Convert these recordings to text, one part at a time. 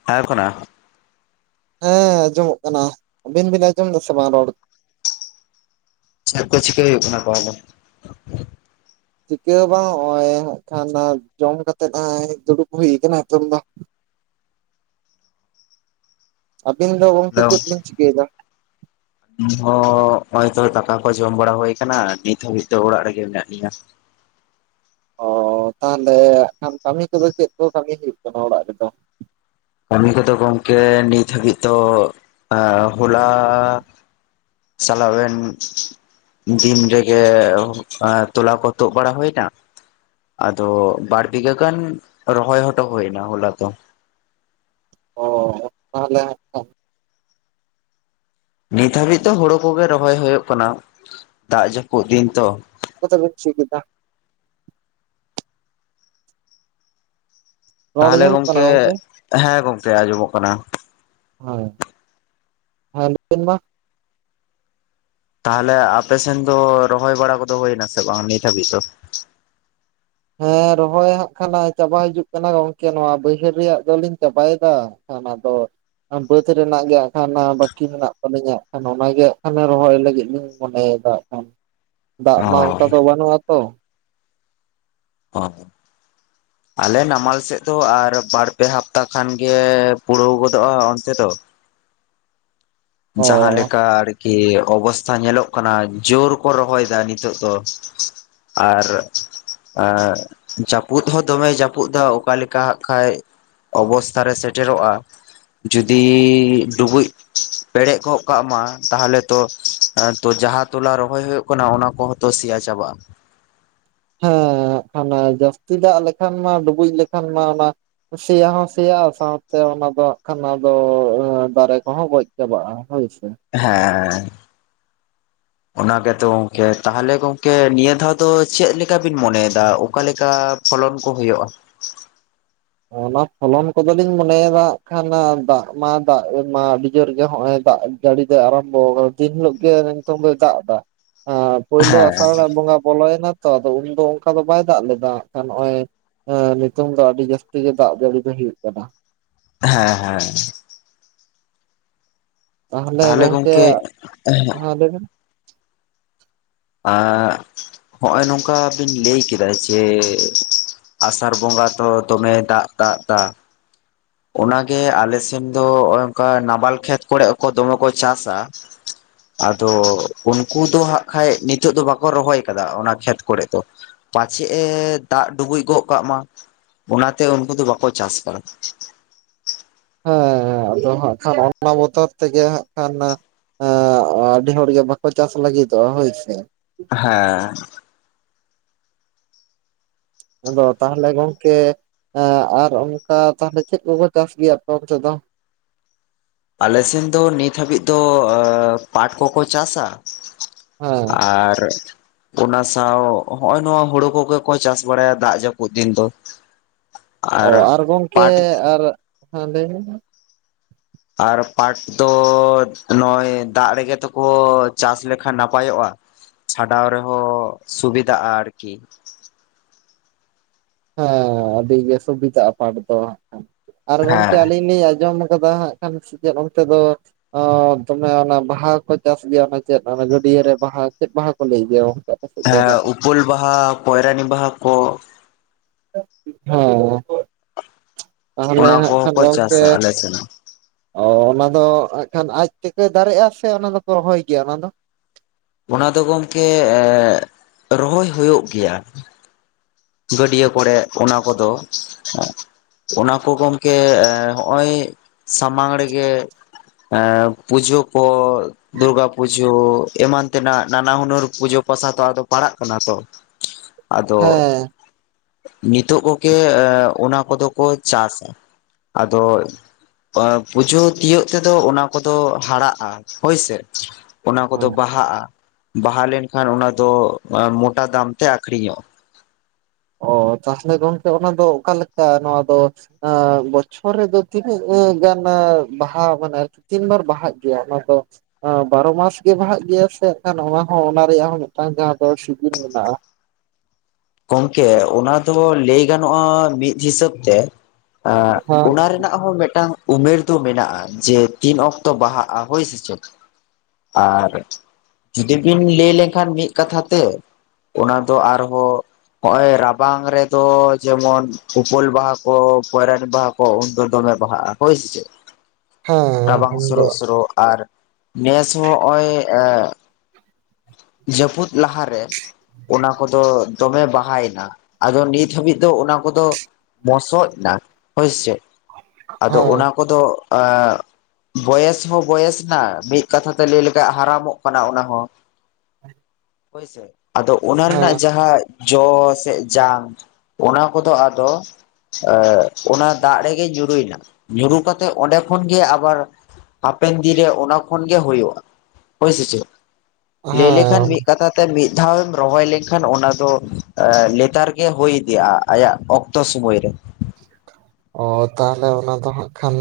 [unintelligible] ᱠᱟᱱᱟᱼᱼ ᱦᱮᱸ ᱟᱸᱡᱚᱢᱚᱜ ᱠᱟᱱᱟ ᱟᱹᱵᱤᱱ ᱵᱤᱱ ᱟᱸᱡᱚᱢ ᱫᱟ ᱥᱮ ᱵᱟᱝ ᱨᱚᱲ? ᱪᱮᱜ ᱠᱚ ᱪᱤᱠᱟᱹᱭ ᱦᱩᱭᱩᱜ ᱠᱟᱱᱟ ᱛᱟᱦᱚᱞᱮ? ᱪᱤᱠᱟᱹ ᱦᱚ ᱵᱟᱝ ᱱᱚᱜ-ᱚᱸᱭ ᱦᱟᱸᱜ ᱠᱷᱟᱱ ᱡᱚᱢ ᱠᱟᱛᱮᱫ ᱦᱟᱸᱭ ᱫᱩᱲᱩᱵ ᱦᱩᱭ ᱠᱟᱱᱟ ᱱᱤᱛᱚᱝ ᱫᱚ᱾ ᱟᱵᱤᱱ ᱫᱚ ᱜᱚᱝᱠᱮ ᱪᱮᱫ ᱵᱤᱱ ᱪᱤᱠᱟᱹᱭ ᱫᱟ? ᱞᱤᱧ ᱦᱚᱸ ᱱᱚᱜ-ᱚᱸᱭ ᱛᱚ ᱫᱟᱠᱟ ᱠᱚ ᱡᱚᱢ ᱵᱟᱲᱟ ᱦᱚᱭ ᱠᱟᱱᱟ ᱟᱻ ᱱᱤᱛ ᱦᱟᱹᱵᱤᱡ ᱛᱮ ᱚᱲᱟᱜ ᱨᱮᱜᱮ ᱢᱮᱱᱟᱜ ᱞᱤᱧᱟ᱾ ᱚᱻ ᱛᱟᱦᱚᱞᱮ ᱠᱷᱟᱱ ᱠᱟᱢᱤ ᱠᱚᱫᱚ ᱪᱮᱫ ᱠᱚ ᱠᱟᱢᱤ ᱦᱩᱭᱩᱜ ᱠᱟᱱᱟ ᱚᱲᱟᱜ ᱨᱮᱫᱚ? ᱠᱟᱢᱤ ᱠᱚᱫᱚ ᱜᱚᱝᱠᱮ ᱱᱤᱛ ᱦᱟᱹᱵᱤᱡ ᱫᱚ ᱦᱚᱞᱟᱼᱼ ᱪᱟᱞᱟᱣᱮᱱᱼᱼ ᱫᱤᱱ ᱨᱮᱜᱮ ᱮᱸ ᱛᱚᱞᱟ ᱠᱚ ᱛᱩᱜ ᱵᱟᱲᱟ ᱦᱚᱭ ᱱᱟ᱾ ᱟᱫᱚ ᱵᱟᱨ ᱵᱤᱜᱷᱟᱹ ᱜᱟᱱ ᱨᱚᱦᱚᱭ ᱦᱚᱴᱚ ᱦᱚᱭ ᱱᱟ ᱦᱚᱞᱟ ᱫᱚ᱾ ᱚᱻ ᱛᱟᱦᱚᱞᱮ ᱠᱷᱟᱱᱼᱼ ᱱᱤᱛ ᱦᱟᱹᱵᱤᱡ ᱫᱚ ᱦᱳᱲᱳ ᱠᱚᱜᱮ ᱨᱚᱦᱚᱭ ᱦᱚᱭᱚᱜ ᱠᱟᱱᱟ ᱫᱟᱜ ᱡᱟᱹᱯᱩᱜ ᱫᱤᱱ ᱛᱚ᱾ ᱪᱤᱠᱟᱹᱛᱮ ᱵᱮᱱ ᱪᱷᱤ ᱠᱮᱫᱟ? ᱨᱚᱲ ᱛᱟᱦᱚᱞᱮ ᱟᱸᱡᱚᱢᱚᱜ ᱠᱟᱱᱟ ᱜᱚᱢᱠᱮ ᱜᱚᱝᱠᱮ? ᱦᱮᱸ ᱜᱚᱢᱠᱮ ᱟᱸᱡᱚᱢᱚᱜ ᱠᱟᱱᱟ᱾ ᱦᱚᱭ ᱦᱮᱸ ᱞᱮᱱ ᱢᱟ? ᱛᱟᱦᱚᱞᱮ ᱟᱯᱮ ᱥᱮᱱ ᱫᱚ ᱨᱚᱦᱚᱭ ᱵᱟᱲᱟ ᱠᱚᱫᱚ ᱦᱩᱭ ᱱᱟ ᱥᱮ ᱵᱟᱝ ᱱᱤᱛ ᱦᱟᱹᱵᱤᱡ ᱫᱚ? ᱦᱮᱸ ᱨᱚᱦᱚᱭ ᱦᱟᱸᱜ ᱠᱷᱟᱱᱟ ᱪᱟᱵᱟ ᱦᱤᱡᱩᱜ ᱠᱟᱱᱟ ᱜᱚᱝᱠᱮ ᱱᱚᱣᱟ ᱵᱟᱹᱭᱦᱟᱹᱲ ᱨᱮᱭᱟᱜ ᱫᱚᱞᱤᱧ ᱪᱟᱵᱟ ᱭᱮᱫᱟ᱾ ᱠᱷᱟᱱ ᱟᱫᱚᱼᱼ ᱵᱟᱹᱫ ᱨᱮᱱᱟᱜ ᱜᱮ ᱦᱟᱸᱜ ᱠᱷᱟᱱ ᱦᱟᱸ ᱵᱟᱹᱠᱤ ᱢᱮᱱᱟᱜ ᱛᱟᱹᱞᱤᱧᱟ ᱟᱸᱜ ᱠᱷᱟᱱ ᱚᱱᱟ ᱜᱮ ᱟᱸᱜ ᱠᱷᱟᱱ ᱨᱚᱦᱚᱭ ᱞᱟᱹᱜᱤᱫ ᱞᱤᱧ ᱢᱚᱱᱮᱭ ᱫᱟ ᱟᱸᱜᱠᱷᱟᱱ ᱫᱟᱜ ᱢᱟ ᱚ ᱚᱱᱠᱟ ᱫᱚ ᱵᱟᱹᱱᱩᱜᱼᱟ ᱛᱚ [inaudible] [unintelligible] ᱟᱞᱮ ᱱᱟᱢᱟᱞ ᱥᱮᱜ ᱫᱚ ᱟᱨ ᱵᱟᱨ ᱯᱮ ᱦᱟᱯᱛᱟ ᱠᱷᱟᱱ ᱜᱮ ᱯᱩᱲᱟᱹᱣ ᱜᱚᱫᱚᱜᱼᱟ ᱚᱱᱛᱮ ᱫᱚ ᱚ ᱡᱟᱦᱟᱸᱞᱮᱠᱟ ᱠᱤ ᱚᱵᱚᱥᱛᱟ ᱧᱮᱞᱚᱜ ᱠᱟᱱᱟ ᱡᱳᱨ ᱠᱚ ᱨᱚᱦᱚᱭ ᱫᱟ ᱱᱤᱛᱳᱜ ᱫᱚ ᱟᱨ ᱮᱸᱜ ᱡᱟᱹᱯᱩᱫ ᱦᱚᱸ ᱫᱚᱢᱮ ᱡᱟᱹᱯᱩᱫ ᱫᱟ ᱚᱠᱟᱞᱮᱠᱟ ᱦᱟᱸᱜ ᱠᱷᱟᱭ ᱚᱵᱚᱥᱛᱟ ᱨᱮ ᱥᱮᱴᱮᱨᱚᱜᱼᱟ ᱡᱩᱫᱤ ᱰᱩᱵᱩᱡ ᱯᱮᱲᱮᱡ ᱠᱚᱜ ᱠᱟᱜ ᱢᱟ ᱛᱟᱦᱞᱮ ᱛᱚ [inaudible] ᱡᱟᱦᱟᱸ ᱛᱚᱞᱟ ᱨᱚᱦᱚᱭ ᱦᱩᱭᱩᱜ ᱠᱟᱱᱟ ᱚᱱᱟ ᱠᱚᱦᱚᱸ ᱛᱚ ᱥᱤᱭᱟ ᱪᱟᱵᱟᱜᱼᱟ ᱦᱮᱸ ᱟᱱᱟ ᱡᱟᱹᱥᱛᱤ ᱫᱟᱜ ᱞᱮᱠᱷᱟᱱ ᱢᱟ ᱰᱩᱵᱩᱡ ᱞᱮᱠᱷᱟᱱ ᱢᱟ ᱚᱱᱟ ᱥᱮᱭᱟ ᱦᱚᱸ ᱥᱮᱭᱟᱜ-ᱟ ᱥᱟᱶᱛᱮ ᱚᱱᱟ ᱫᱚ [inaudible] ᱫᱚ ᱫᱟᱨᱮ ᱠᱚᱦᱚᱸ ᱜᱚᱡ ᱪᱟᱵᱟᱜ-ᱟ ᱦᱳᱭ ᱥᱮ ᱦᱮᱸ [unintelligible] ᱚᱱᱟ ᱜᱮᱛᱚ ᱜᱚᱢᱠᱮ ᱛᱟᱦᱞᱮ ᱜᱚᱝᱠᱮ ᱱᱤᱭᱟᱹ ᱫᱷᱟᱣ ᱫᱚ ᱪᱮᱫᱞᱮᱠᱟ ᱵᱤᱱ ᱢᱚᱱᱮᱭᱮᱫᱟ ᱚᱠᱟᱞᱮᱠᱟ ᱯᱷᱚᱞᱚᱱ ᱠᱚ ᱦᱳᱭᱳᱜᱼᱟ ᱚᱱᱟ ᱯᱷᱚᱞᱚᱱ ᱠᱚᱫᱚᱞᱤᱧ ᱢᱚᱱᱮᱭᱫᱟ ᱟᱸᱜ ᱠᱷᱟᱱ ᱫᱟᱜ ᱢᱟ ᱫᱟᱜ ᱢᱟ ᱟᱹᱰᱤ ᱡᱳᱨ ᱜᱮ ᱦᱚᱜᱼᱚᱭ ᱫᱟᱜ ᱟᱹᱰᱤ ᱫᱚᱭ ᱟᱨᱟᱢᱵᱚ ᱠᱟᱫᱟ ᱫᱤᱱ ᱦᱤᱞᱳᱜ ᱜᱮ ᱱᱤᱛᱚᱝ ᱫᱚᱭ ᱫᱟᱜ ᱫᱟ ᱮᱻ ᱯᱳᱭᱞᱳ ᱦᱮᱸ ᱟᱥᱟᱲ ᱨᱮᱱᱟᱜ ᱵᱚᱸᱜᱟ ᱵᱚᱞᱚᱭᱱᱟ ᱛᱚ ᱟᱫᱚ ᱩᱱᱫᱚ ᱚᱱᱠᱟ ᱫᱚ ᱵᱟᱭ ᱫᱟᱜ ᱞᱮᱫᱟ ᱠᱷᱟᱱ ᱱᱚᱜ-ᱚᱭ ᱱᱤᱛᱚᱝ ᱫᱚ ᱟᱹᱰᱤ ᱡᱟᱹᱥ ᱛᱤᱜᱮ ᱫᱟᱜ ᱡᱟᱹᱲᱤ ᱫᱚᱭ ᱦᱩᱭᱩᱜ ᱠᱟᱱᱟ᱾ ᱦᱮᱸ ᱦᱮᱸ ᱛᱟᱦᱚᱞᱮ ᱜᱚᱝᱠᱮ ᱦᱮᱸ ᱞᱟᱹᱭᱵᱤᱱ [inaudible] ᱦᱚᱜᱼᱚᱭ ᱱᱚᱝᱠᱟ ᱵᱤᱱ ᱞᱟᱹᱭ ᱠᱮᱫᱟ ᱡᱮ ᱟᱥᱟᱲ ᱵᱚᱸᱜᱟ ᱫᱚ ᱫᱚᱢᱮᱭ ᱫᱟᱜ ᱫᱟᱜ ᱫᱟ ᱚᱱᱟᱜᱮ ᱟᱞᱮᱥᱮᱱ ᱫᱚ ᱚᱱᱠᱟ ᱱᱟᱵᱟᱞ ᱠᱷᱮᱛ ᱠᱚᱨᱮ ᱦᱚᱠᱚ ᱫᱚᱢᱮ ᱠᱚ ᱪᱟᱥᱟ [unintelligible] ᱟᱫᱚ ᱩᱱᱠᱩ ᱫᱚ ᱦᱟᱸᱜ ᱠᱷᱟᱡ ᱱᱤᱛᱚᱜ ᱫᱚ ᱵᱟᱠᱚ ᱨᱚᱦᱚᱭ ᱠᱟᱫᱟ ᱚᱱᱟ ᱠᱷᱮᱛ ᱠᱚᱨᱮᱜ ᱫᱚ ᱯᱟᱸᱪᱷᱮᱜ ᱮ ᱫᱟᱜ ᱰᱩᱵᱩᱡ ᱜᱚᱜ ᱠᱟᱜ ᱢᱟ ᱚᱱᱟᱛᱮ ᱩᱱᱠᱩ ᱫᱚ ᱵᱟᱠᱚ ᱪᱟᱥ ᱠᱟᱫᱟ ᱦᱮᱸ ᱟᱫᱚ ᱦᱟᱸᱜ ᱠᱷᱟᱱ ᱚᱱᱟ ᱵᱚᱛᱚᱨ ᱛᱮᱜᱮ ᱦᱟᱸᱜ ᱠᱷᱟᱱ ᱱ [unintelligible] ᱟᱹᱰᱤ ᱦᱚᱲᱜᱮ ᱵᱟᱠᱚ ᱪᱟᱥ ᱞᱟᱹᱜᱤᱫᱚᱜᱼᱟ ᱦᱳᱭᱥᱮ ᱦᱮᱸ ᱟᱫᱚ ᱛᱟᱦᱚᱞᱮ ᱜᱚᱢᱠᱮ ᱮᱸᱜ ᱟᱨ ᱚᱱᱠᱟ ᱛᱟᱦᱞᱮ ᱪᱮᱫ ᱠᱚᱠᱚ ᱪᱟᱥ ᱜᱮᱭᱟ ᱟᱯᱮ ᱚᱱᱛᱮ ᱫᱚ ᱟᱞᱮ ᱥᱮᱱ ᱫᱚ ᱱᱤᱛ ᱦᱟᱹᱵᱤᱡ ᱫᱚ [inaudible] ᱯᱟᱴ ᱠᱚᱠᱚ ᱪᱟᱥᱼᱟ ᱦᱮᱸ ᱟᱨ ᱚᱱᱟ ᱥᱟᱶ ᱦᱚᱸᱜ-ᱚᱭ ᱱᱚᱣᱟ ᱦᱳᱲᱳ ᱠᱚᱜᱮ ᱠᱚ ᱪᱟᱥ ᱵᱟᱲᱟᱭᱟ ᱫᱟᱜ ᱡᱟᱹᱯᱩᱫ ᱫᱤᱱ ᱫᱚ ᱚ ᱟᱨ ᱜᱚᱢᱠᱮ ᱯᱟᱴ ᱟᱨ ᱦᱮᱸ ᱞᱟᱹᱭ ᱵᱤᱱ ᱟᱨ ᱯᱟᱴ ᱫᱚ ᱱᱚᱭ ᱫᱟᱜ ᱨᱮᱜᱮ ᱛᱮᱠᱚ ᱪᱟᱥ ᱞᱮᱠᱷᱟᱱ ᱱᱟᱯᱟᱭᱚᱜᱼᱟ᱾ ᱪᱷᱟᱰᱟᱣ ᱨᱮᱦᱚᱸ ᱥᱩᱵᱤᱫᱟᱜᱼᱟ ᱟᱨᱠᱤ ᱦᱮᱸ ᱟᱹᱰᱤ ᱜᱮ ᱥᱩᱵᱤᱫᱟᱜᱼᱟ ᱯᱟᱴ ᱫᱚ ᱟᱨ ᱜᱚᱢᱠᱮ ᱦᱮᱸ ᱟᱹᱞᱤᱧ ᱞᱤᱧ ᱟᱸᱡᱚᱢ ᱠᱟᱫᱟ ᱦᱟᱸᱜ [inaudible] ᱥᱮᱪᱮᱫ ᱚᱱᱛᱮ ᱫᱚ ᱚ ᱫᱚᱢᱮ ᱚᱱᱟ ᱵᱟᱦᱟ ᱠᱚ ᱪᱟᱥ ᱜᱮᱭᱟ ᱪᱮᱫ ᱜᱟᱹᱰᱭᱟᱹ ᱨᱮ ᱵᱟᱦᱟ ᱪᱮᱫ ᱵᱟᱦᱟ ᱠᱚ ᱞᱟᱹᱭ ᱜᱮᱭᱟ ᱟᱯᱮ ᱥᱮᱫ ᱫᱚ ᱦᱮᱸ ᱚᱱᱟ ᱫᱚ ᱩᱯᱟᱹᱞ ᱵᱟᱦᱟ ᱯᱚᱭᱨᱟᱱᱤ ᱵᱟᱦᱟ ᱠᱚ ᱦᱮ ᱛᱟᱦᱚᱞᱮ ᱚᱱᱟ ᱦᱟᱸᱜ ᱠᱚᱦᱚᱸ ᱠᱷᱟᱱ ᱠᱚ ᱜᱚᱝᱠᱮ ᱪᱟᱥᱟ ᱟᱞᱮ ᱥᱮᱱ ᱚ ᱚᱱᱟ ᱫᱚ ᱦᱟᱸᱜ ᱠᱷᱟᱱ ᱟᱡ ᱛᱮᱠᱮ ᱫᱟᱨᱮᱜᱼᱟ ᱥᱮ ᱚᱱᱟ ᱫᱚ ᱯᱮ ᱨᱚᱦᱚᱭ ᱜᱮᱭᱟ ᱚᱱᱟ ᱫᱚ ᱚᱱᱟ ᱫᱚ ᱜᱚᱢᱠᱮ ᱮ ᱨᱚᱦᱚᱭ ᱦᱳᱭᱳᱜ ᱜᱮᱭᱟ᱾ ᱜᱟᱹᱰᱭᱟᱹ ᱠᱚᱲᱮ ᱚᱱᱟ ᱠᱚᱫᱚ ᱚᱱᱟ ᱠᱚ ᱜᱚᱢᱠᱮ ᱦᱚᱜ ᱚᱭ ᱥᱟᱢᱟᱝ ᱨᱮᱜᱮ ᱮᱸ ᱯᱩᱡᱳ ᱠᱚ ᱫᱩᱨᱜᱟ ᱯᱩᱡᱟᱹ ᱡᱳ ᱮᱢᱟᱱ ᱛᱮᱱᱟᱜ ᱱᱟᱱᱟ ᱦᱩᱱᱟᱹᱨ ᱯᱩᱡᱟᱹ ᱯᱟᱥᱟ ᱛᱚ ᱟᱫᱚ ᱯᱟᱲᱟᱜ ᱠᱟᱱᱟ ᱛᱚ ᱟᱫᱚ ᱦᱮᱸ ᱱᱤᱛᱚᱜ ᱠᱚ ᱜᱮ ᱚᱱᱟ ᱠᱚᱫᱚ ᱠᱚ ᱪᱟᱥ ᱟᱫᱚ ᱟ ᱯᱩᱡᱳ ᱛᱤᱭᱳᱜ ᱛᱮᱫᱚ ᱚᱱᱟ ᱠᱚᱫᱚ ᱦᱟᱲᱟᱜᱼᱟ ᱦᱳᱭᱥᱮ ᱚᱱᱟ ᱚ ᱠᱚᱫᱚ ᱵᱟᱦᱟᱜᱼᱟ ᱵᱟᱦᱟ ᱞᱮᱱᱠᱷᱟᱱ ᱚᱱᱟ ᱫᱚ ᱢᱚᱴᱟ ᱫᱟᱢ ᱛᱮ ᱟᱠᱷᱨᱤᱧᱚᱜᱼᱟ ᱚ ᱛᱟᱦᱚᱞᱮ ᱜᱚᱝᱠᱮ ᱚᱱᱟ ᱫᱚ ᱚᱠᱟᱞᱮᱠᱟ ᱱᱚᱣᱟ ᱫᱚ ᱟ ᱵᱚᱪᱷᱚᱨ ᱨᱮ ᱫᱚ ᱛᱤᱱᱟᱹᱜ ᱜᱟᱱ ᱵᱟᱦᱟᱣ ᱢᱟᱱᱮ ᱛᱤᱱ ᱵᱟᱨ ᱵᱟᱦᱟᱜ ᱜᱮᱭᱟ ᱚᱱᱟ ᱫᱚ ᱦᱟᱸ ᱵᱟᱨᱚ ᱢᱟᱥ ᱜᱮ ᱵᱟᱦᱟᱜ ᱜᱮᱭᱟ ᱥᱮ ᱠᱷᱟᱱ ᱚᱱᱟ ᱦᱚᱸ ᱚᱱᱟ ᱨᱮᱭᱟᱜ ᱦᱚᱸ ᱢᱤᱫᱴᱟᱝ ᱡᱟᱦᱟᱸ ᱫᱚ ᱥᱤᱵᱤᱞ ᱢᱮᱱᱟᱜᱼᱟ ᱜᱚᱝᱠᱮ ᱚᱱᱟ ᱫᱚ ᱞᱟᱹᱭ ᱜᱟᱱᱚᱜᱼᱟ ᱢᱤᱫ ᱦᱤᱥᱟᱹᱵ ᱛᱮ ᱟᱸᱜ ᱦᱮᱸ ᱚᱱᱟᱨᱮ ᱨᱮᱱᱟᱜ ᱦᱚᱸ ᱢᱮᱫᱴᱟᱝ ᱩᱢᱮᱨ ᱫᱚ ᱢᱮᱱᱟᱜᱼᱟ ᱡᱮ ᱛᱤᱱ ᱚᱠᱛᱚ ᱵᱟᱦᱟᱜᱼᱟ ᱦᱳᱭ ᱥᱮ ᱪᱮᱫ ᱟᱨ ᱡᱩᱫᱤ ᱵᱤᱱ ᱞᱮᱭ ᱞᱮᱱᱠᱷᱟᱱ ᱢᱤᱜ ᱠᱟᱛᱷᱟ ᱛᱮ ᱚᱱᱟ ᱫᱚ ᱟᱨᱦᱚᱸ ᱱᱚᱜᱼᱚᱭ ᱨᱟᱵᱟᱝ ᱨᱮᱫᱚ ᱡᱮᱢᱚᱱ ᱩᱯᱟᱹᱞ ᱵᱟᱦᱟ ᱠᱚ ᱯᱚᱭᱨᱟᱱᱤ ᱵᱟᱦᱟ ᱠᱚ,, ᱠᱚ ᱩᱱᱤᱫᱚ ᱫᱚᱢᱮ ᱵᱟᱦᱟᱼᱟ ᱦᱳᱭ ᱥᱮ [inaudible] ᱦᱮᱸ ᱨᱟᱵᱟᱝ ᱩᱱᱫᱚ ᱥᱳᱨᱳᱜ ᱥᱳᱨᱳᱜ ᱟᱨ ᱱᱮᱥ ᱦᱚᱸ ᱦᱚᱸᱜᱼᱚᱭ ᱡᱟᱹᱯᱩᱫ ᱞᱟᱦᱟᱨᱮ ᱚᱱᱟ ᱠᱚᱫᱚ ᱫᱚᱢᱮ ᱵᱟᱦᱟᱭᱮᱱᱟ ᱟᱫᱚ ᱱᱤᱛ ᱦᱟᱹᱵᱤᱡ ᱫᱚ ᱚᱱᱟ ᱠᱚᱫᱚ ᱢᱚᱥᱚᱡ ᱱᱟ ᱦᱳᱭᱥᱮ ᱟᱫᱚ ᱦᱮᱸ ᱚᱱᱟ ᱠᱚᱫᱚ ᱟᱸ ᱵᱚᱭᱮᱥ ᱦᱚᱸ ᱵᱚᱭᱮᱥ ᱱᱟ ᱢᱤᱜ ᱠᱟᱛᱷᱟ ᱛᱮ ᱞᱟᱹᱭ ᱞᱮᱠᱷᱟᱡ ᱦᱟᱨᱟᱢᱚᱜ ᱠᱟᱱᱟ ᱚᱱᱟ ᱦᱚᱸ ᱦᱳᱭᱥᱮ ᱟᱫᱚ ᱚᱱᱟ ᱦᱮᱸ ᱨᱮᱱᱟᱜ ᱡᱟᱦᱟᱸ ᱡᱚ ᱥᱮ ᱡᱟᱝ ᱚᱱᱟ ᱠᱚᱫᱚ ᱟᱫᱚ ᱟᱹᱜ ᱚᱱᱟ ᱫᱟᱜ ᱲᱴᱨᱮᱜᱮ ᱧᱩᱨᱩᱭᱮᱱᱟ ᱧᱩᱨᱩ ᱠᱟᱛᱮᱜ ᱚᱸᱰᱮ ᱠᱷᱚᱱᱜᱮ ᱟᱵᱟᱨ ᱦᱟᱯᱮᱱ ᱫᱤᱱ ᱨᱮ ᱚᱱᱟ ᱠᱷᱚᱱ ᱜᱮ ᱦᱳᱭᱳᱜᱼᱟ ᱦᱳᱭ ᱥᱮ ᱪᱮᱜ ᱞᱟᱹᱭ ᱦᱮᱸ ᱞᱮᱠᱷᱟᱱ ᱢᱤᱫ ᱠᱟᱛᱷᱟ ᱛᱮ ᱢᱤᱫ ᱫᱷᱟᱣᱮᱢ ᱨᱚᱦᱚᱭ ᱞᱮᱱᱠᱷᱟᱱ ᱚᱱᱟ ᱫᱚ ᱞᱮᱛᱟᱨ ᱜᱮ ᱦᱳᱭ ᱤᱫᱤᱜᱼᱟ ᱟᱭᱟᱜ ᱚᱠ ᱛᱚ ᱥᱩᱢᱟᱹᱭ ᱨᱮ ᱚ ᱛᱟᱦᱚᱞᱮ ᱚᱱᱟ ᱫᱚ ᱦᱟᱸᱜ ᱠᱷᱟᱱ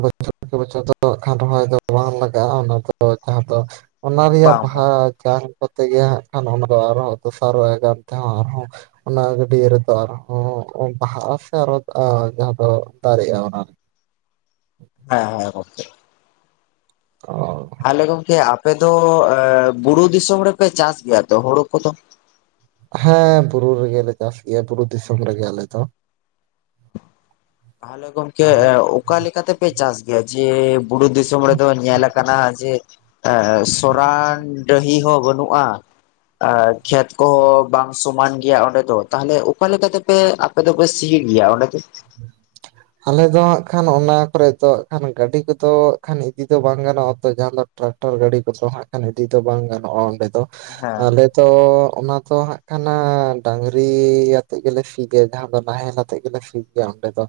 ᱵᱚᱪᱷᱚᱨᱠᱮ ᱵᱚᱪᱷᱚᱨ ᱫᱚ ᱠᱷᱟᱱ ᱨᱚᱦᱚᱭ ᱫᱚ ᱵᱟᱝ ᱞᱟᱜᱟᱜᱼᱟ ᱚᱱᱟ ᱫᱚ ᱡᱟᱦᱟᱸ ᱫᱚ ᱚᱱᱟ ᱨᱮᱭᱟᱜ ᱵᱟᱝ ᱵᱟᱦᱟ ᱵᱟᱝ ᱡᱟᱝ ᱠᱚᱛᱮ ᱜᱮ ᱦᱟᱸᱜ ᱠᱷᱟᱱ ᱚᱱᱟ ᱫᱚ ᱟᱨᱦᱚᱸ ᱫᱚᱥᱟᱨᱚᱜ ᱮ ᱜᱟᱱ ᱛᱮᱦᱚᱸ ᱟᱨᱦᱚᱸ ᱚᱱᱟ ᱜᱟᱹᱰᱭᱟᱹ ᱨᱮᱛᱚ ᱟᱨᱦᱚᱸ ᱵᱟᱦᱟᱜᱼᱟ ᱥᱮ ᱟᱨ ᱡᱟᱦᱟᱸ ᱫᱚ ᱫᱟᱨᱮᱜᱼᱟ ᱚᱱᱟ ᱦᱮᱸ ᱦᱮᱸ ᱜᱚᱢᱠᱮ ᱚ ᱛᱟᱦᱞᱮ ᱜᱚᱝᱠᱮ ᱟᱯᱮ ᱫᱚ ᱵᱩᱨᱩ ᱫᱤᱥᱚᱢ ᱨᱮᱯᱮ ᱪᱟᱥ ᱜᱮᱭᱟ ᱛᱚ ᱦᱳᱲᱳ ᱠᱚᱫᱚ ᱦᱮᱸ ᱵᱩᱨᱩ ᱨᱮᱜᱮᱞᱮ ᱪᱟᱥ ᱜᱮᱭᱟ ᱵᱩᱨᱩ ᱫᱤᱥᱚᱢ ᱨᱮᱜᱮ ᱟᱞᱮ ᱫᱚ ᱛᱟᱦᱚᱞᱮ ᱜᱚᱝᱠᱮ ᱚᱠᱟᱞᱮᱠᱟ ᱛᱮᱯᱮ ᱪᱟᱥ ᱜᱮᱭᱟ ᱡᱮ ᱵᱩᱲᱩ ᱫᱤᱥᱚᱢ ᱨᱮ ᱫᱚ ᱧᱮᱞ ᱟᱠᱟᱱᱟ ᱡᱮ ᱥᱚᱨᱟᱱ ᱰᱟᱹᱦᱤ ᱦᱚᱸ ᱵᱟᱹᱱᱩᱜᱼᱟ ᱟᱨ ᱠᱷᱮᱛ ᱠᱚᱦᱚᱸ ᱵᱟᱝ ᱥᱚᱢᱟᱱ ᱜᱮᱭᱟ ᱚᱸᱰᱮ ᱫᱚ ᱛᱟᱦᱚᱞᱮ ᱚᱠᱟᱞᱮᱠᱟ ᱛᱮᱯᱮ ᱟᱯᱮ ᱫᱚᱯᱮ ᱥᱤᱭᱮᱰ ᱜᱮᱭᱟ ᱚᱸᱰᱛᱮ ᱟᱞᱮ ᱫᱚ ᱦᱟᱸᱜ ᱠᱷᱟᱱ ᱚᱱᱟ ᱠᱚᱨᱮ ᱫᱚ ᱦᱟᱸᱜ ᱠᱷᱟᱱ ᱜᱟᱹᱰᱤ ᱠᱚᱫᱚ ᱠᱷᱟᱱ ᱤᱫᱤ ᱫᱚ ᱵᱟᱝ ᱜᱟᱱᱚᱜᱼᱟ ᱛᱚ ᱡᱟᱦᱟᱸ ᱫᱚ ᱴᱨᱟᱠᱴᱟᱨ ᱜᱟᱹᱲᱤ ᱠᱚᱫᱚ ᱦᱟᱸᱜ ᱠᱷᱟᱱ ᱤᱫᱤ ᱫᱚ ᱵᱟᱝ ᱜᱟᱱᱚᱜᱼᱟ ᱚᱸᱰᱮ ᱫᱚ ᱦᱮᱸ ᱟᱞᱮ ᱛᱚ ᱚᱱᱟ ᱫᱚ ᱦᱟᱸᱜ ᱠᱷᱟᱱᱟ ᱰᱟᱝᱨᱤ ᱟᱛᱮᱜ ᱜᱮᱞᱮ ᱥᱤᱭ ᱜᱮᱭᱟ ᱡᱟᱦᱟᱸ ᱫᱚ ᱱᱟᱦᱮᱞᱟᱛᱮ ᱛᱮᱜ ᱜᱮᱞᱮ ᱥᱤ ᱜᱮᱭᱟ ᱚᱸᱰᱮ ᱫᱚ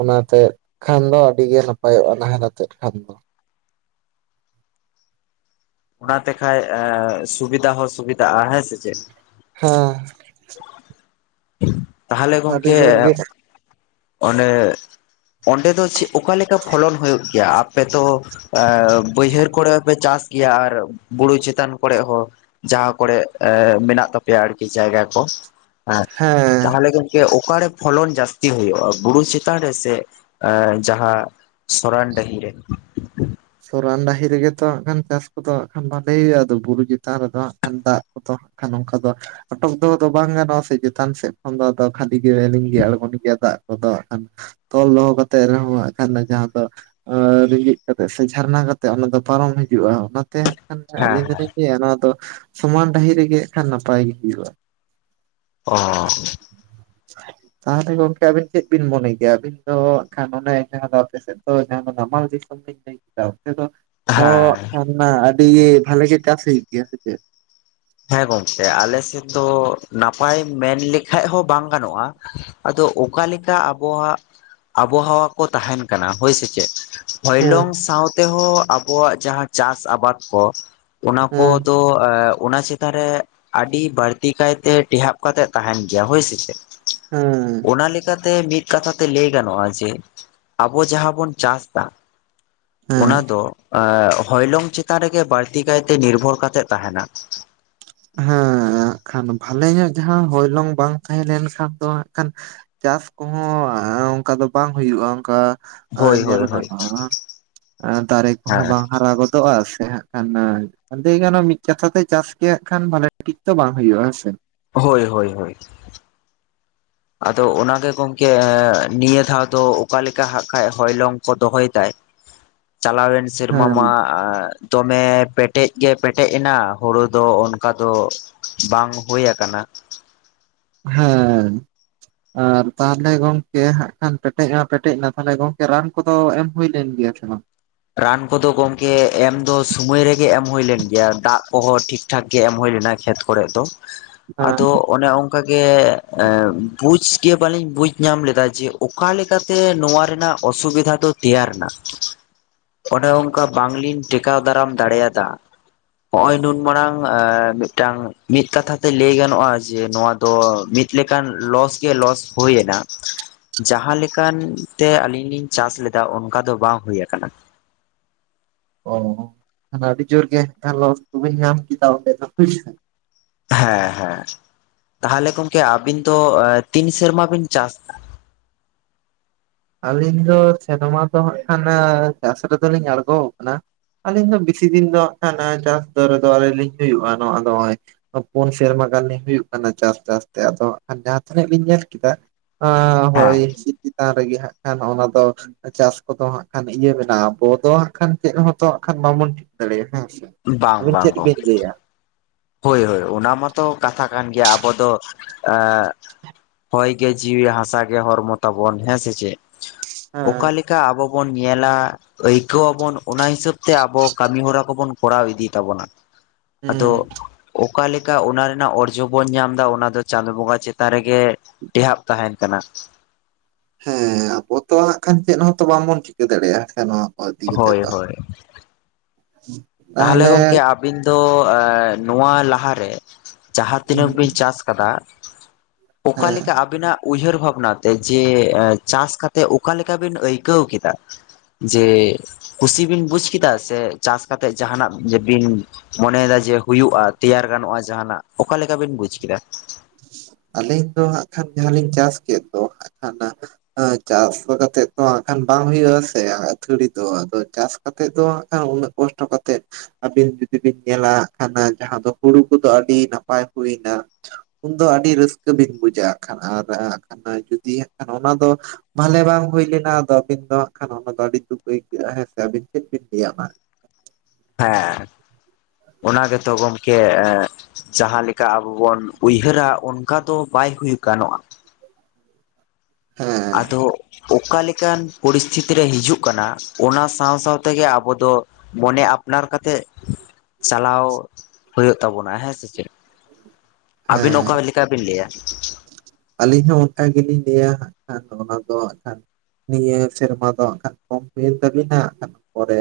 ᱚᱱᱟᱛᱮᱜ ᱠᱷᱟᱱ ᱫᱚ ᱟᱹᱰᱤ ᱜᱮ ᱱᱟᱯᱟᱭᱚᱜᱼᱟ ᱱᱟᱦᱮᱞ ᱟᱛᱮᱫ ᱠᱷᱟᱱ ᱫᱚ ᱚᱱᱟᱛᱮᱠᱟᱡ ᱥᱩᱵᱤᱫᱟ ᱦᱚᱸ ᱥᱩᱵᱤᱫᱷᱟᱜᱼᱟ ᱦᱮᱸ ᱥᱮ ᱪᱮᱫ ᱦᱮᱸ ᱛᱟᱦᱚᱞᱮ ᱟᱹᱰᱤ ᱜᱚᱝᱠᱮ ᱡᱳᱨ ᱜᱮ ᱚᱱᱮ ᱚᱸᱰᱮ ᱫᱚ ᱪᱮᱫ ᱚᱠᱟᱞᱮᱠᱟ ᱯᱷᱚᱞᱚᱱ ᱦᱳᱭᱳᱜ ᱜᱮᱭᱟ ᱟᱯᱮ ᱛᱚ ᱵᱟᱹᱭᱦᱟᱹᱲ ᱠᱚᱨᱮ ᱦᱚᱸᱯᱮ ᱪᱟᱥ ᱜᱮᱭᱟ ᱟᱨ ᱵᱩᱨᱩ ᱪᱮᱛᱟᱱ ᱠᱚᱨᱮ ᱦᱚᱸ ᱡᱟᱦᱟᱸ ᱠᱚᱨᱮᱜ ᱢᱮᱱᱟᱜ ᱛᱟᱯᱮᱭᱟ ᱟᱨᱠᱤ ᱡᱟᱭᱜᱟ ᱠᱚ ᱦᱮᱸ ᱛᱟᱦᱚᱞᱮ ᱜᱚᱢᱠᱮ ᱚᱠᱟᱨᱮ ᱯᱷᱚᱞᱚᱱ ᱡᱟᱹᱥᱛᱤ ᱦᱩᱭᱩᱜᱼᱟ ᱵᱩᱨᱩ ᱪᱮᱛᱟᱱ ᱨᱮ ᱥᱮ ᱡᱟᱦᱟᱸ ᱥᱚᱨᱟᱱ ᱰᱟᱹᱦᱤ ᱨᱮ ᱥᱚᱨᱟᱱ ᱰᱟᱹᱦᱤ ᱨᱮᱜᱮ ᱛᱚ ᱦᱟᱜ ᱠᱷᱟᱱ ᱪᱟᱥ ᱠᱚᱫᱚ ᱦᱟᱜ ᱠᱷᱟᱱ ᱵᱷᱟᱞᱮ ᱦᱩᱭᱩᱜᱼᱟ ᱟᱫᱚ ᱵᱩᱨᱩ ᱪᱮᱛᱟᱱ ᱨᱮᱫᱚ ᱦᱟᱜ ᱠᱷᱟᱱ ᱫᱟᱜ ᱠᱚᱫᱚ ᱠᱷᱟᱱ ᱚᱱᱠᱟ ᱫᱚ ᱟᱴᱚᱠ ᱫᱚ ᱟᱫᱚ ᱵᱟᱝ ᱜᱟᱱᱚᱜᱼᱟ ᱥᱮ ᱪᱮᱛᱟᱱ ᱥᱮᱫ ᱠᱷᱚᱱ ᱫᱚ ᱠᱷᱟᱹᱞᱤ ᱜᱮ ᱞᱤᱹᱜᱤ ᱟᱬᱜᱚᱱ ᱜᱮᱭᱟ ᱫᱟᱜ ᱠᱚᱫᱚ ᱦᱟᱸᱜ ᱠᱷᱟᱱ ᱛᱚᱞ ᱫᱚᱦᱚ ᱠᱟᱛᱮᱜ ᱨᱮᱦᱚᱸ ᱦᱟᱜ ᱠᱷᱟᱱ ᱡᱟᱦᱟᱸ ᱫᱚ ᱨᱮᱸᱜᱤᱡ ᱠᱟᱛᱮ ᱥᱮ ᱡᱷᱟᱨᱱᱟ ᱠᱟᱛᱮᱫ ᱚᱱᱟ ᱫᱚ ᱯᱟᱨᱚᱢ ᱦᱤᱡᱩᱜᱼᱟ ᱚᱱᱟᱛᱮ ᱦᱟᱸᱜ ᱠᱷᱟᱱ ᱟᱹᱞᱤᱧ ᱦᱮᱸ ᱫᱚᱞᱤᱧ ᱞᱟᱹᱭᱟ ᱱᱚᱣᱟ ᱫᱚ ᱥᱚᱢᱟᱱ ᱰᱟᱹᱦᱤ ᱨᱮᱜᱮ ᱦᱟᱸᱜ ᱠᱷᱟᱱ ᱱᱟᱯᱟᱭ ᱜᱮ ᱦᱩᱭᱩᱜᱼᱟ ᱚ ᱛᱟᱦᱚᱞᱮ ᱜᱚᱝᱠᱮ ᱟᱵᱤᱱ ᱪᱮᱫ ᱵᱤᱱ ᱢᱚᱱᱮ ᱠᱮᱭᱟ ᱟᱹᱵᱤᱱ ᱫᱚ ᱠᱷᱟᱱ ᱡᱟᱦᱟ ᱫᱚ ᱟᱯᱮ ᱥᱮᱫ ᱱᱟᱢᱟᱞ ᱫᱤᱥᱟᱹᱢ [unintelligible] [unintelligible] ᱚ ᱦᱮᱸ ᱦᱟᱸᱜ ᱠᱷᱟᱱ ᱟᱹᱰᱤ ᱵᱷᱟᱞᱮ ᱜᱮ ᱪᱟᱥ ᱦᱩᱭᱩᱜ ᱜᱮᱭᱟ ᱥᱮ ᱪᱮᱫ ᱦᱮᱸ ᱜᱚᱝᱠᱮ ᱟᱞᱮᱥᱮᱫ ᱫᱚ ᱱᱟᱯᱟᱭ ᱢᱮᱱ ᱞᱮᱠᱷᱟᱡ ᱦᱚᱸ ᱵᱟᱝ ᱜᱟᱱᱚᱜᱼᱟ ᱟᱫᱚ ᱚᱠᱟ ᱞᱮᱠᱟ ᱟᱵᱚᱣᱟᱜ ᱟᱵᱚᱦᱟᱣᱟ ᱠᱚ ᱛᱟᱦᱮᱱ ᱠᱟᱱᱟ ᱦᱳᱭ ᱥᱮ ᱪᱮᱫ ᱦᱚᱭᱞᱚᱝ ᱦᱮᱸ ᱥᱟᱶᱛᱮᱦᱚᱸ ᱟᱵᱚᱣᱟᱜ ᱡᱟᱦᱟᱸ ᱪᱟᱥ ᱟᱵᱟᱫ ᱠᱚ ᱚᱱᱟ ᱦᱮᱸ ᱠᱚᱛᱚ ᱚᱱᱟ ᱪᱮᱛᱟᱨ ᱨᱮ ᱟᱹᱰᱤ ᱵᱟᱹᱲᱛᱤ ᱠᱟᱭᱛᱮ ᱴᱮᱦᱟᱯ ᱠᱟᱛᱮᱫ ᱛᱟᱦᱮᱱ ᱜᱮᱭᱟ ᱦᱳᱭ ᱥᱮ ᱪᱮᱫ ᱦᱩᱸ ᱚᱱᱟ ᱞᱮᱠᱟᱛᱮ ᱢᱤᱫ ᱠᱟᱛᱷᱟ ᱛᱮ ᱞᱟᱹᱭ ᱜᱟᱱᱚᱜᱼᱟ ᱡᱮ ᱟᱵᱚ ᱡᱟᱦᱟᱸ ᱵᱚᱱ ᱪᱟᱥ ᱮᱫᱟ ᱦᱮᱸ ᱚᱱᱟ ᱫᱚ ᱦᱚᱭᱞᱚᱝ ᱪᱮᱛᱟᱱ ᱨᱮᱜᱮ ᱵᱟᱹᱲᱛᱤ ᱠᱟᱭᱛᱮ ᱱᱤᱨᱵᱷᱚᱨ ᱠᱟᱛᱮᱜ ᱛᱟᱦᱮᱱᱟ ᱦᱮᱸ ᱦᱟᱸᱜ ᱠᱷᱟᱱ ᱵᱷᱟᱞᱮ ᱧᱚᱜ ᱡᱟᱦᱟᱸ ᱦᱚᱭᱞᱚᱝ ᱵᱟᱝ ᱛᱟᱦᱮᱸ ᱞᱮᱱᱠᱷᱟᱱ ᱫᱚ ᱦᱟᱸᱜ ᱠᱷᱟᱱ ᱪᱟᱥ ᱠᱚᱦᱚᱸ ᱚᱱᱠᱟ ᱫᱚ ᱵᱟᱝ ᱦᱩᱭᱩᱜᱼᱟ ᱚᱱᱠᱟ ᱮᱸ ᱦᱳᱭ ᱧᱮᱞ ᱦᱳᱭ ᱦᱳᱭ ᱜᱟᱱᱚᱜ ᱟ ᱮᱸ ᱫᱟᱨᱮ ᱠᱚ ᱦᱚᱸ ᱦᱮᱸ ᱵᱟᱝ ᱦᱟᱨᱟ [unintelligible] ᱜᱚᱫᱚᱜ ᱟ ᱥᱮ ᱦᱟᱸᱜ ᱠᱷᱟᱱ ᱟᱸᱫᱚ ᱜᱟᱱᱚᱜᱼᱟ ᱢᱤᱫ ᱠᱟᱛᱷᱟᱛᱮ ᱪᱟᱥ ᱜᱮ ᱠᱷᱟᱱ ᱵᱷᱟᱞᱮ ᱴᱷᱤᱠ ᱛᱮ ᱵᱟᱝ ᱦᱩᱭᱩᱜᱼᱟ ᱦᱮᱸᱥᱮ ᱦᱳᱭ ᱦᱳᱭ ᱦᱳᱭ ᱟᱫᱚ ᱚᱱᱟᱜᱮ ᱜᱚᱝᱠᱮ ᱱᱤᱭᱟᱹ ᱫᱷᱟᱣ ᱫᱚ ᱚᱠᱟᱞᱮᱠᱟ ᱦᱟᱜ ᱠᱷᱟᱱ ᱦᱚᱭᱞᱚᱝ ᱠᱚ ᱫᱚᱦᱚᱭ ᱮᱫᱟᱭ ᱪᱟᱞᱟᱣᱮᱱ ᱥᱮᱨᱢᱟ ᱦᱮᱸ ᱢᱟ ᱫᱚᱢᱮ ᱯᱮᱴᱮᱡ ᱜᱮ ᱯᱮᱴᱮᱡ ᱮᱱᱟ ᱦᱳᱲᱳ ᱫᱚ ᱚᱱᱠᱟ ᱫᱚ ᱵᱟᱝ ᱦᱳᱭ ᱟᱠᱟᱱᱟ ᱦᱮᱸ ᱟᱨ ᱛᱟᱦᱚᱞᱮ ᱜᱚᱢᱠᱮ ᱦᱟᱸᱜ ᱠᱷᱟᱱ ᱯᱮᱴᱮᱡᱼᱟ ᱯᱮᱴᱮᱡ ᱮᱱᱟ ᱛᱟᱦᱚᱞᱮ ᱜᱚᱢᱠᱮ ᱨᱟᱱ ᱠᱚ ᱮᱢ ᱦᱩᱭ ᱞᱮᱱ ᱜᱮᱭᱟ ᱥᱮ ᱵᱟᱝ ᱨᱟᱱ ᱠᱚᱫᱚ ᱜᱚᱝᱠᱮ ᱮᱢ ᱫᱚ ᱥᱩᱢᱟᱹᱭ ᱨᱮᱜᱮ ᱮᱢ ᱦᱳᱭᱞᱮᱱ ᱜᱮᱭᱟ ᱫᱟᱜ ᱠᱚᱦᱚᱸ ᱴᱷᱤᱠ ᱴᱷᱤᱠ ᱴᱷᱟᱠ ᱜᱮ ᱮᱢ ᱦᱳᱭ ᱞᱮᱱᱟ ᱠᱷᱮᱛ ᱠᱚᱨᱮ ᱫᱚ ᱦᱮᱸ ᱟᱫᱚ ᱚᱱᱮ ᱚᱱᱠᱟ ᱜᱮ ᱵᱩᱡᱽ ᱜᱮ ᱵᱟᱹᱞᱤᱧ ᱵᱩᱡᱽ ᱧᱟᱢ ᱞᱮᱫᱟ ᱡᱮ ᱚᱠᱟ ᱞᱮᱠᱟᱛᱮ ᱱᱚᱣᱟ ᱨᱮᱱᱟᱜ ᱚᱥᱩᱵᱤᱫᱷᱟ ᱫᱚ ᱛᱮᱭᱟᱨ ᱮᱱᱟ ᱚᱱᱮ ᱚᱱᱠᱟ ᱵᱟᱝᱞᱤᱧ ᱴᱮᱠᱟᱣ ᱫᱟᱨᱟᱢ ᱫᱟᱲᱮᱭᱟᱫᱟ ᱦᱚᱜ ᱚᱭ ᱱᱩᱱ ᱢᱟᱨᱟᱲᱟᱝ ᱢᱤᱫᱴᱟᱝ ᱢᱤᱫ ᱠᱟᱛᱷᱟ ᱛᱮ ᱞᱟᱹᱭ ᱜᱟᱱᱚᱜᱼᱟ ᱡᱮ ᱱᱚᱣᱟ ᱛᱚ ᱢᱤᱫ ᱞᱮᱠᱟᱱ ᱞᱚᱥ ᱜᱮ ᱞᱚᱥ ᱦᱳᱭ ᱮᱱᱟ ᱡᱟᱦᱟᱸᱞᱮᱠᱟᱱ ᱛᱮ ᱟᱹᱞᱤᱧ ᱞᱤᱧ ᱪᱟᱥ ᱞᱮᱫᱟ ᱚᱱᱠᱟ ᱫᱚ ᱵᱟᱝ ᱦᱳᱭ ᱟᱠᱟᱱᱟ ᱚ ᱟᱹᱰᱤ ᱡᱳᱨ ᱜᱮ ᱞᱚᱥ ᱠᱚᱵᱮᱱ ᱧᱟᱢ ᱠᱮᱫᱟ ᱚᱸᱰᱮ ᱫᱚ ᱦᱮᱸ ᱦᱮᱸ ᱛᱟᱦᱚᱞᱮ ᱜᱚᱝᱠᱮ ᱟᱵᱤᱱ ᱫᱚ ᱛᱤᱱ ᱥᱮᱨᱢᱟ ᱵᱤᱱ ᱪᱟᱥ ᱫᱟ? ᱟᱹᱞᱤᱧ ᱫᱚ ᱥᱮᱨᱢᱟ ᱫᱚ ᱦᱟᱜ ᱠᱷᱟᱱ ᱪᱟᱥ ᱨᱮᱫᱚᱞᱤᱧ ᱟᱬᱜᱚ ᱟᱠᱟᱱᱟ ᱟᱹᱞᱤᱧ ᱫᱚ ᱵᱮᱥᱤ ᱫᱤᱱ ᱫᱚ ᱪᱟᱥ ᱫᱚ ᱨᱮᱫᱚ ᱟᱹᱞᱤᱧ ᱞᱤᱧ ᱦᱩᱭᱩᱜᱼᱟ ᱱᱚᱜ ᱱᱚᱜᱚᱭ ᱯᱩᱱ ᱥᱮᱨᱢᱟ ᱜᱟᱱ ᱦᱩᱭᱩᱜ ᱠᱟᱱᱟ ᱪᱟᱥ ᱪᱟᱥ ᱛᱮ ᱟᱫᱚ ᱡᱟᱦᱟᱸ ᱛᱤᱱᱟᱹᱜ ᱞᱤᱧ ᱧᱮᱞ ᱠᱮᱫᱟ ᱦᱳᱭ ᱦᱮᱸ ᱦᱚᱸ ᱪᱮᱛᱟᱱ ᱨᱮᱜᱮ ᱦᱟᱸᱜ ᱠᱷᱟᱱ ᱚᱱᱟ ᱫᱚ ᱪᱟᱥ ᱠᱚᱫᱚ ᱦᱟᱸᱜ ᱠᱷᱟᱱ ᱤᱭᱟᱹ ᱢᱮᱱᱟᱜᱼᱟ ᱟᱵᱚ ᱫᱚ ᱦᱟᱸᱜ ᱠᱷᱟᱱ ᱪᱮᱫ ᱦᱚᱸᱛᱚ ᱦᱟᱜ ᱠᱷᱟᱱ ᱵᱟᱵᱚᱱ ᱴᱷᱤᱠ ᱫᱟᱲᱮᱭᱟᱜᱼᱟ᱾ ᱵᱟᱝ ᱟᱵᱤᱱ ᱵᱟᱝ ᱪᱮᱫ ᱵᱤᱱ ᱜᱚᱝᱠᱮ ᱞᱟᱹᱭ -ᱟ? ᱦᱳᱭ ᱦᱳᱭ ᱚᱱᱟ ᱢᱟᱛᱚ ᱠᱟᱛᱷᱟ ᱠᱟᱱ ᱜᱮᱭᱟ ᱟᱵᱚ ᱫᱚ ᱮᱻ ᱦᱚᱭ ᱜᱮ ᱡᱤᱣᱤ ᱦᱟᱥᱟ ᱜᱮ ᱦᱚᱲᱢᱚ ᱛᱟᱵᱚᱱ ᱦᱮᱸ ᱥᱮ ᱪᱮᱫ ᱚᱠᱟ ᱦᱮᱸ ᱞᱮᱠᱟ ᱟᱵᱚ ᱵᱚᱱ ᱧᱮᱞᱟ ᱟᱹᱭᱠᱟᱹᱣᱟᱵᱚᱱ ᱚᱱᱟ ᱦᱤᱥᱟᱹᱵ ᱛᱮ ᱟᱵᱚ ᱠᱟᱹᱢᱤ ᱦᱚᱨᱟ ᱠᱚᱵᱚᱱ ᱠᱚᱨᱟᱣ ᱤᱫᱤ ᱛᱟᱵᱚᱱᱟ ᱟᱫᱚ ᱦᱮᱸ ᱚᱠᱟᱞᱮᱠᱟ ᱚᱱᱟ ᱨᱮᱱᱟᱜ ᱚᱨᱡᱚ ᱵᱚᱱ ᱧᱟᱢ ᱮᱫᱟ ᱚᱱᱟᱫᱚ ᱪᱟᱸᱫᱳ ᱵᱚᱸᱜᱟ ᱪᱮᱛᱟᱱ ᱨᱮᱜᱮ ᱴᱮᱦᱟᱵ ᱛᱟᱦᱮᱱ ᱠᱟᱱᱟ ᱦᱮᱸ ᱟᱵᱚ ᱛᱚ ᱦᱟᱜ ᱠᱷᱟᱱ ᱪᱮᱫ ᱦᱚᱸᱛᱚ ᱵᱟᱝᱵᱚᱱ ᱪᱤᱠᱟᱹ ᱫᱟᱲᱮᱭᱟᱜᱼᱟ ᱱᱚᱣᱟ ᱟᱹᱰᱤ ᱠᱟᱛᱮ ᱦᱳᱭ ᱫᱚ ᱦᱳᱭ ᱛᱟᱦᱚᱞᱮ ᱜᱚᱢᱠᱮ ᱟᱵᱤᱱ ᱫᱚ ᱱᱚᱣᱟ ᱞᱟᱦᱟᱨᱮ ᱡᱟᱦᱟᱸ ᱛᱤᱱᱟᱹᱜ ᱦᱮᱸ ᱵᱤᱱ ᱪᱟᱥ ᱟᱠᱟᱫᱟ ᱚᱠᱟᱠᱟ ᱞᱮᱠᱟ ᱟᱵ ᱟᱵᱤᱱᱟᱜ ᱩᱭᱦᱟᱹᱨ ᱵᱷᱟᱵᱱᱟᱛᱮ ᱡᱮ ᱪᱟᱥ ᱠᱟᱛᱮᱜ ᱚᱠᱟᱮᱠᱟᱵᱤᱱ ᱟᱹᱭᱠᱟᱹᱣ ᱠᱮᱫᱟ ᱡᱮ ᱠᱩᱥᱤ ᱵᱤᱱ ᱵᱩᱡ ᱠᱮᱫᱟ ᱥᱮ ᱪᱟᱥ ᱠᱟᱛᱮᱜ ᱡᱟᱦᱟᱱᱟᱜ ᱡᱮ ᱵᱤᱱ ᱢᱚᱱᱮᱭᱮᱫᱟ ᱡᱮ ᱦᱩᱭᱩᱜᱼᱟ ᱛᱮᱭᱟᱨ ᱜᱟᱱᱚᱜᱼᱟ ᱡᱟᱦᱟᱱᱟᱜ ᱚᱠᱟᱞᱮᱠᱟᱵᱤᱱ ᱵᱩᱡᱽ ᱠᱮᱫᱟ ᱟᱹᱞᱤᱧ ᱫᱚ ᱦᱟᱸᱜ ᱠᱷᱟᱱ ᱡᱟᱦᱟᱸᱞᱤᱧ ᱪᱟᱥ ᱠᱮᱫ ᱫᱚ ᱦᱟᱸᱜ ᱠᱷᱟᱱ ᱪᱟᱥ ᱠᱟᱛᱮᱜ ᱛᱚ ᱦᱟᱜᱠᱷᱟᱱ ᱵᱟᱝ ᱦᱩᱭᱩᱜ ᱟᱥ ᱟᱹᱛᱷᱟᱹᱲᱤ ᱫᱚ ᱟᱫᱚ ᱪᱟᱥ ᱠᱟᱛᱮᱫ ᱫᱚ ᱦᱟᱜᱠᱷᱟᱱ ᱩᱱᱟᱹᱜ ᱠᱚᱥᱴᱚ ᱠᱟᱛᱮᱫ ᱟᱹᱵᱤᱱ ᱡᱩᱫᱤ ᱵᱤᱱ ᱧᱮᱞᱟ ᱠᱷᱟᱱ ᱡᱟᱦᱟᱸ ᱫᱚ ᱦᱩᱲᱩ ᱠᱚᱫᱚ ᱟᱹᱰᱤ ᱱᱟᱯᱟᱭ ᱦᱩᱭᱱᱟ ᱩᱱᱫᱚ ᱟᱹᱰᱤ ᱨᱟᱹᱥᱠᱟᱹ ᱵᱤᱱ ᱵᱩᱡᱟ ᱟᱜ ᱠᱷᱟᱱ ᱟᱨ ᱦᱟᱜ ᱠᱷᱟᱱ ᱡᱩᱫᱤ ᱦᱟᱸᱜ ᱠᱷᱟᱱ ᱚᱱᱟ ᱫᱚ ᱵᱷᱟᱞᱮ ᱵᱟᱝ ᱦᱩᱭ ᱞᱮᱱᱟ ᱟᱫᱚ ᱟᱹᱵᱤᱱ ᱫᱚ ᱦᱟᱜ ᱠᱷᱟᱱ ᱚᱱᱟ ᱫᱚ ᱟᱹᱰᱤ ᱫᱩᱠ ᱟᱹᱭᱠᱟᱹᱜᱼᱟ ᱦᱮᱸᱥ ᱟᱹᱵᱤᱱ ᱪᱮᱫ ᱵᱤᱱ ᱞᱟᱹᱭᱟ ᱦᱮᱸ ᱚᱱᱟ ᱜᱮᱛᱚ ᱜᱚᱢᱠᱮ ᱡᱟᱦᱟᱸ ᱞᱮᱠᱟ ᱟᱵᱚ ᱵᱚᱱ ᱩᱭᱦᱟᱹᱨᱟ ᱚᱱᱠᱟ ᱫᱚ ᱵᱟᱭ ᱦᱩᱭ ᱜᱟᱱᱚᱜᱼᱟ᱾ ᱦᱮᱸ ᱟᱫᱚ ᱚᱠᱟᱞᱮᱠᱟᱱ ᱯᱚᱨᱤᱥᱛᱷᱤᱛᱤ ᱨᱮ ᱦᱤᱡᱩᱜ ᱠᱟᱱᱟ, ᱚᱱᱟ ᱥᱟᱶ ᱥᱟᱶ ᱛᱮᱜᱮ ᱟᱵᱚ ᱫᱚ ᱢᱚᱱᱮ ᱟᱯᱱᱟᱨ ᱠᱟᱛᱮᱜ ᱪᱟᱞᱟᱣ ᱦᱩᱭᱩᱜ ᱛᱟᱵᱚᱱᱟ ᱦᱮᱸ ᱥᱮ ᱪᱮᱫ ᱦᱮᱸ ᱟᱹᱵᱤᱱ ᱚᱠᱟ ᱞᱮᱠᱟ ᱵᱤᱱ ᱞᱟᱹᱭᱟ ᱟᱹᱞᱤᱧ ᱦᱚᱸ ᱚᱱᱠᱟ ᱜᱮᱞᱤᱧ ᱞᱟᱹᱭᱟ ᱦᱟᱸᱜ ᱠᱷᱟᱱ ᱚᱱᱟ ᱫᱚ ᱦᱟᱸᱜ ᱠᱷᱟᱱ ᱱᱤᱭᱟᱹ ᱥᱮᱨᱢᱟ ᱫᱚ ᱮᱠᱷᱟᱱ ᱠᱚᱢ ᱦᱩᱭᱮᱱ ᱛᱟᱵᱤᱱᱟᱠᱷᱟᱱ ᱯᱚᱨᱮ